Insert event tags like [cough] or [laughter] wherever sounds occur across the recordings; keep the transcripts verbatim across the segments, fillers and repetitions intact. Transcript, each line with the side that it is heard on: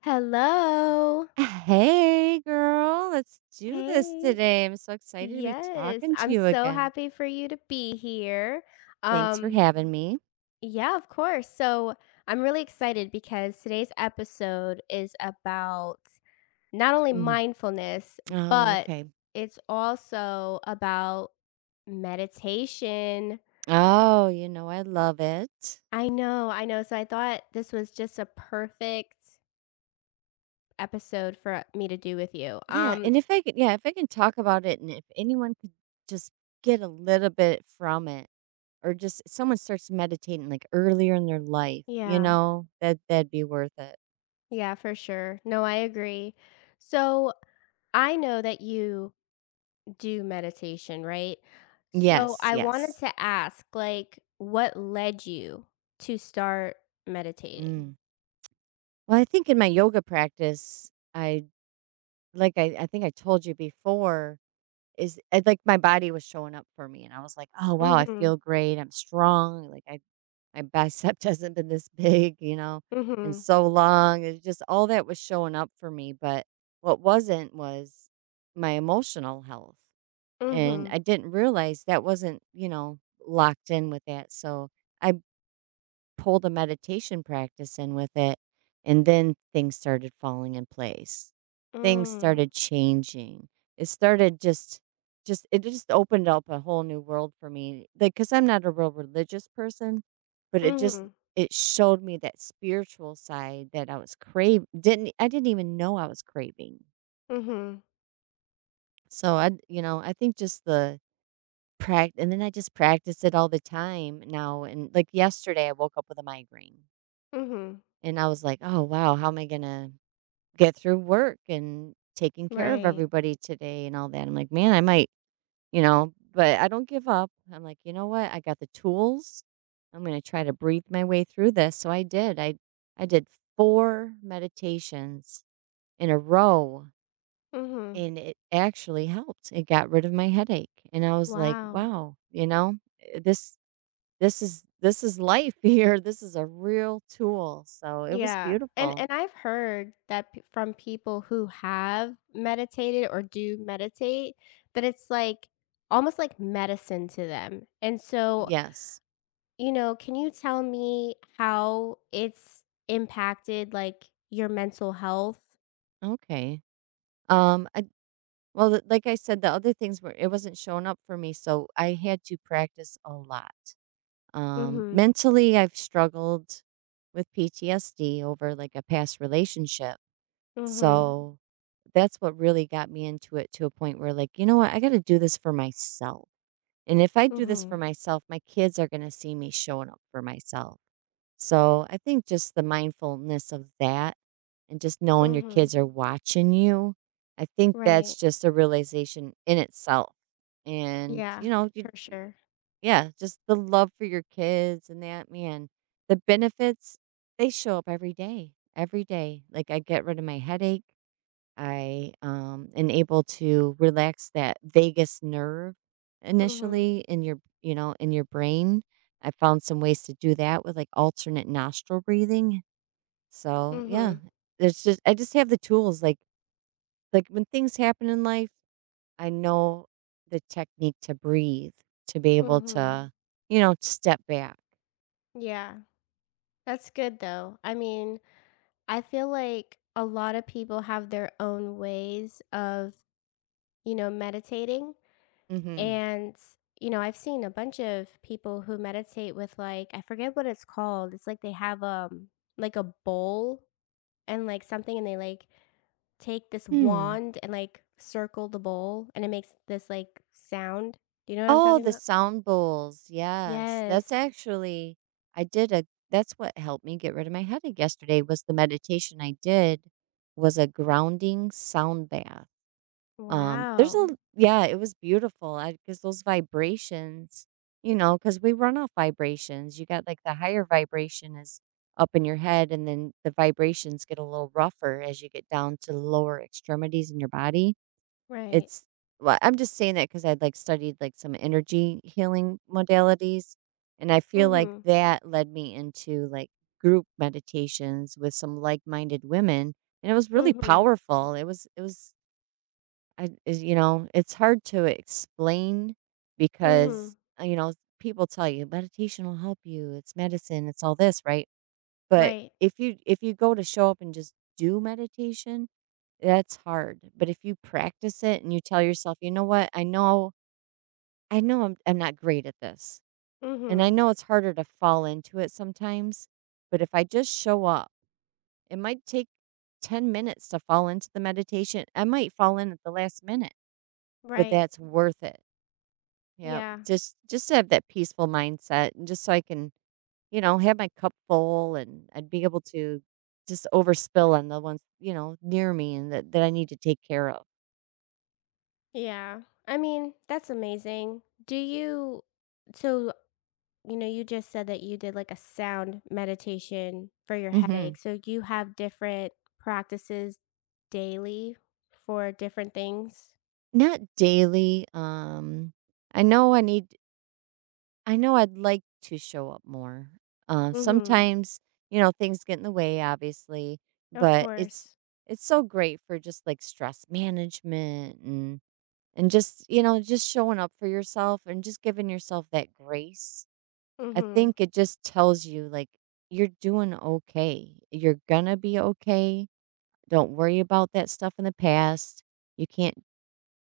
left: Hello.
right: Hey, girl, let's do this
left: Hey.
right: today. I'm so excited to be
left: Yes,
right: talking to
left: I'm
right: you
left: so
right: again.
left: happy for you to be here.
right: Thanks for
left: Um,
right: having me.
left: yeah, of course. So I'm really excited because today's episode is about not only
right: Mm.
left: mindfulness,
right: Oh,
left: but
right: okay.
left: it's also about meditation.
right: Oh, you know, I love it.
left: I know, I know. So I thought this was just a perfect episode for me to do with you.
right: Yeah.
left: Um,
right: And if I could, yeah, if I can talk about it, and if anyone could just get a little bit from it, or just someone starts meditating like earlier in their life, you
left: yeah.
right: know, that that'd be worth it.
left: Yeah, for sure. No, I agree. So I know that you do meditation, right? So
right: Yes,
left: I wanted
right: yes.
left: to ask, like, what led you to start meditating?
right: Mm. Well, I think in my yoga practice, I like I, I think I told you before. Is it like, my body was showing up for me, and I was like, "Oh, wow, I
left: Mm-hmm.
right: feel great, I'm strong, like, I my bicep [laughs] hasn't been this big, you know, in
left: Mm-hmm.
right: so long." It's just all that was showing up for me, but what wasn't was my emotional health, and
left: Mm-hmm.
right: I didn't realize that wasn't, you know, locked in with that, so I pulled a meditation practice in with it, and then things started falling in place. Things
left: Mm.
right: started changing. It started just just it just opened up a whole new world for me. Like cuz I'm not a real religious person, but it just
left: Mm-hmm.
right: it showed me that spiritual side that I was crave didn't I didn't even know I was craving.
left: Mm-hmm.
right: So I you know, I think just the practice, and then I just practice it all the time now. And like yesterday I woke up with a migraine,
left: Mm-hmm.
right: and I was like, "Oh, wow, how am I gonna get through work and taking care of
left: Right.
right: everybody today and all that?" I'm like, "Man, I might, you know, but I don't give up." I'm like, "You know what? I got the tools. I'm gonna try to breathe my way through this." So I did. I I did four meditations in a row,
left: Mm-hmm.
right: and it actually helped. It got rid of my headache. And I was like,
left: Wow.
right: "Wow, you know, eh, this this is this is life [laughs] here. This is a real tool." So it was
left: Yeah, and
right: beautiful.
left: and I've heard that p from people who have meditated or do meditate, that it's, like, almost like medicine to them, and so,
right: Yes.
left: you know, can you tell me how it's impacted, like, your mental health?
right: Okay. Um, I well, th- like I said, the other things were, it wasn't showing up for me, so I had to practice a lot. Um,
left: Mhm,
right: mentally, I've struggled with P T S D over like a past relationship, Mm.
left: mhm,
right: so that's what really got me into it to a point where, like, you know what, I got to do this for myself. And if I do this for
left: mhm,
right: myself, my kids are going to see me showing up for myself. So I think just the mindfulness of that and just knowing your
left: mhm,
right: kids are watching you, I think
left: right,
right: that's just a realization in itself. And,
left: yeah,
right: you know,
left: for
right: you, you-
left: sure.
right: yeah, just the love for your kids and that, man, the benefits, they show up every day, every day. Like I get rid of my headache. I, um, am able to relax that vagus nerve
left: Mhm,
right: initially in your you know, in your brain. I found some ways to do that with, like, alternate nostril breathing. So, yeah,
left: mhm,
right: there's just I just have the tools, like like, when things happen in life, I know the technique to breathe, to be able
left: mhm,
right: to, you know, step back.
left: yeah, that's good, though. I mean, I feel like a lot of people have their own ways of, you know, meditating.
right: Mhm.
left: And, you know, I've seen a bunch of people who meditate with like, I forget what it's called. It's like they have um like a bowl and like something, and they like take this
right: Hmm.
left: wand and like circle the bowl, and it makes this like sound. Do you know what I'm
right: Oh,
left: talking
right: the
left: about?
right: sound bowls. Yes. That's
left: Yes.
right: actually I did a that's what helped me get rid of my headache yesterday was the meditation I did was a grounding sound bath. Um there's a
left: Wow.
right: Yeah, it was beautiful. I cuz those vibrations, you know, cuz we run off vibrations. You got like the higher vibration is up in your head, and then the vibrations get a little rougher as you get down to the lower extremities in your body.
left: Right.
right: It's Well, I'm just saying that because 'cause I'd, like, studied, like, some energy healing modalities, and I feel like
left: Mhm.
right: that led me into, like, group meditations with some like-minded women, and it was really
left: Mhm.
right: powerful. It was it was I is you know, it's hard to explain because,
left: Mhm.
right: uh, you know, people tell you, "Meditation will help you. It's medicine. It's all this," right? But
left: Right.
right: if you if you go to show up and just do meditation, that's hard. But if you practice it and you tell yourself, "You know what? I know I know I'm I'm not great at this." And I
left: Mhm.
right: know it's harder to fall into it sometimes, but if I just show up, it might take ten minutes to fall into the meditation. I might fall in at the last minute, but
left: Right.
right: that's worth it. Yeah.
left: Yeah.
right: Just just to have that peaceful mindset, and just so I can, You know, have my cup full, and I'd be able to just overspill on the ones, you know, near me, and that, that I need to take care of.
left: Yeah. I mean, that's amazing. Do you so you know, you just said that you did like a sound meditation for your headache.
right: Mhm.
left: So you have different practices daily for different things?
right: Not daily. Um I know I need I know I'd like to show up more. Uh,
left: Mhm.
right: sometimes, you know, things get in the way, obviously,
left: Of
right: but it's
left: course.
right: it's so great for just like stress management, and and just, you know, just showing up for yourself, and just giving yourself that grace. I
left: Mhm.
right: think it just tells you, like, you're doing okay. You're gonna be okay. Don't worry about that stuff in the past. You can't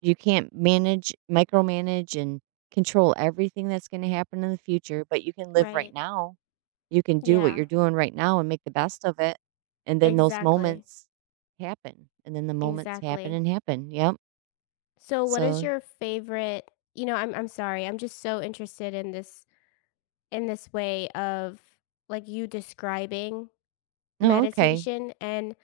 right: you can't manage micromanage and control everything that's gonna happen in the future, but you can live right
left: Right.
right: now. You can do what
left: Yeah.
right: you're doing right now and make the best of it. And then those
left: Exactly.
right: moments happen. And then the moments happen
left: Exactly.
right: and happen. Yep.
left: So what is
right: So,
left: your favorite, you know, I'm I'm sorry. I'm just so interested in this in this way of like you describing
right: no, okay.
left: meditation, and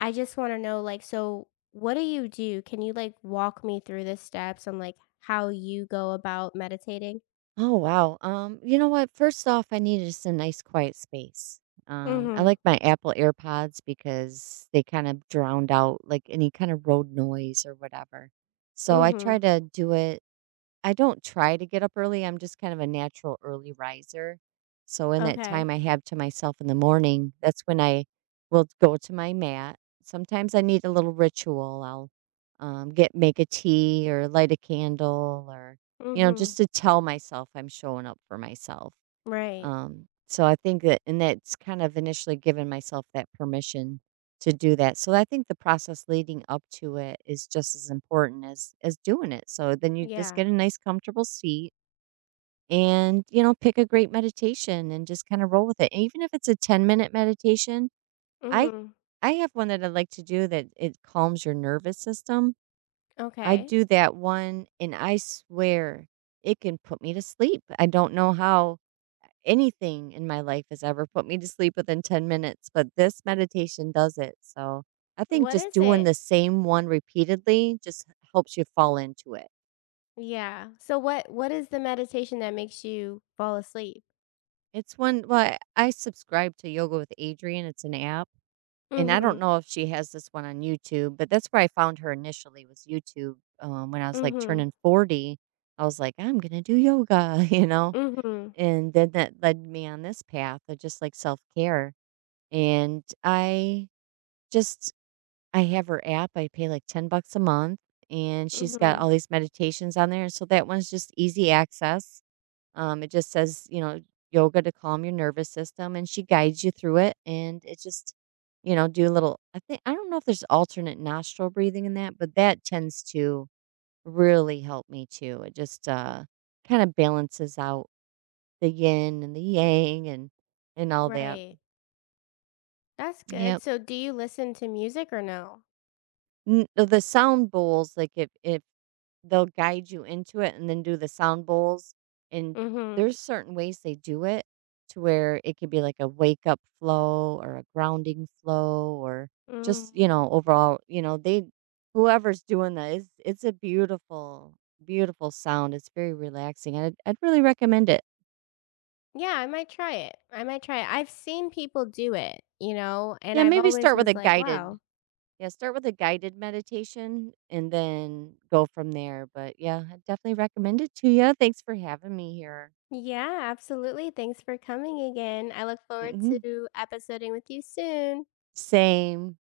left: I just want to know like so what do you do? Can you like walk me through the steps on like how you go about meditating?
right: Oh, wow. Um, you know what? First off, I need just a nice quiet space. Um, I
left: Mhm.
right: like my Apple AirPods because they kind of drowned out like any kind of road noise or whatever. So I try
left: Mhm.
right: to do it. I don't try to get up early, I'm just kind of a natural early riser. So in that
left: Okay.
right: time I have to myself in the morning, that's when I will go to my mat. Sometimes I need a little ritual. I'll um, get make a tea, or light a candle, or you know
left: Mhm.
right: just to tell myself I'm showing up for myself.
left: Right.
right: Um, so I think that, and that's kind of initially given myself that permission to do that. So I think the process leading up to it is just as important as as doing it. So then you just
left: Yeah.
right: get a nice comfortable seat, and you know pick a great meditation, and just kind of roll with it. And even if it's a ten minute meditation, I
left: Mhm.
right: I have one that I like to do that it calms your nervous system. I
left: Okay.
right: do that one, and I swear it can put me to sleep. I don't know how anything in my life has ever put me to sleep within ten minutes, but this meditation does it. So I think
left: What
right: just
left: is
right: doing
left: it?
right: the same one repeatedly just helps you fall into it.
left: Yeah. So what what is the meditation that makes you fall asleep?
right: It's one, well, I I subscribe to Yoga with Adrian. It's an app. And I don't
left: Mhm.
right: know if she has this one on YouTube, but that's where I found her initially was YouTube. Um, when I was like
left: Mhm.
right: turning forty, I was like, I'm going to do yoga, [laughs] you know?
left: Mhm.
right: And then that led me on this path of just like self care. And I just I have her app, I pay, like, ten bucks a month, and she's got
left: Mhm.
right: all these meditations on there, and so that one's just easy access. Um, it just says, you know, yoga to calm your nervous system, and she guides you through it, and it just you know, do a little I think I don't know if there's alternate nostril breathing in that, but that tends to really help me too. It just,
left: Mm.
right: uh, kinda balances out the yin and the yang, and and all that.
left: Right. That's good.
right: Yep.
left: So do you listen to music or no?
right: N The sound bowls, like, if if they'll guide you into it, and then do the sound bowls, and
left: Mhm.
right: there's certain ways they do it to where it could be like a wake up flow or a grounding flow, or
left: Mm.
right: just, you know, overall, you know, they whoever's doing that is it's a beautiful beautiful sound. It's very relaxing. And I'd, I'd really recommend it.
left: Yeah, I might try it. I might try it. I've seen people do it, you know, and
right: Yeah,
left: I've
right: maybe
left: always
right: start with a
left: was like,
right: guided
left: wow.
right: yeah, start with a guided meditation, and then go from there. But yeah, I definitely recommend it to you. Thanks for having me here.
left: Yeah, absolutely. Thanks for coming again. I look forward
right: Hmm.
left: to episoding with you soon.
right: Same.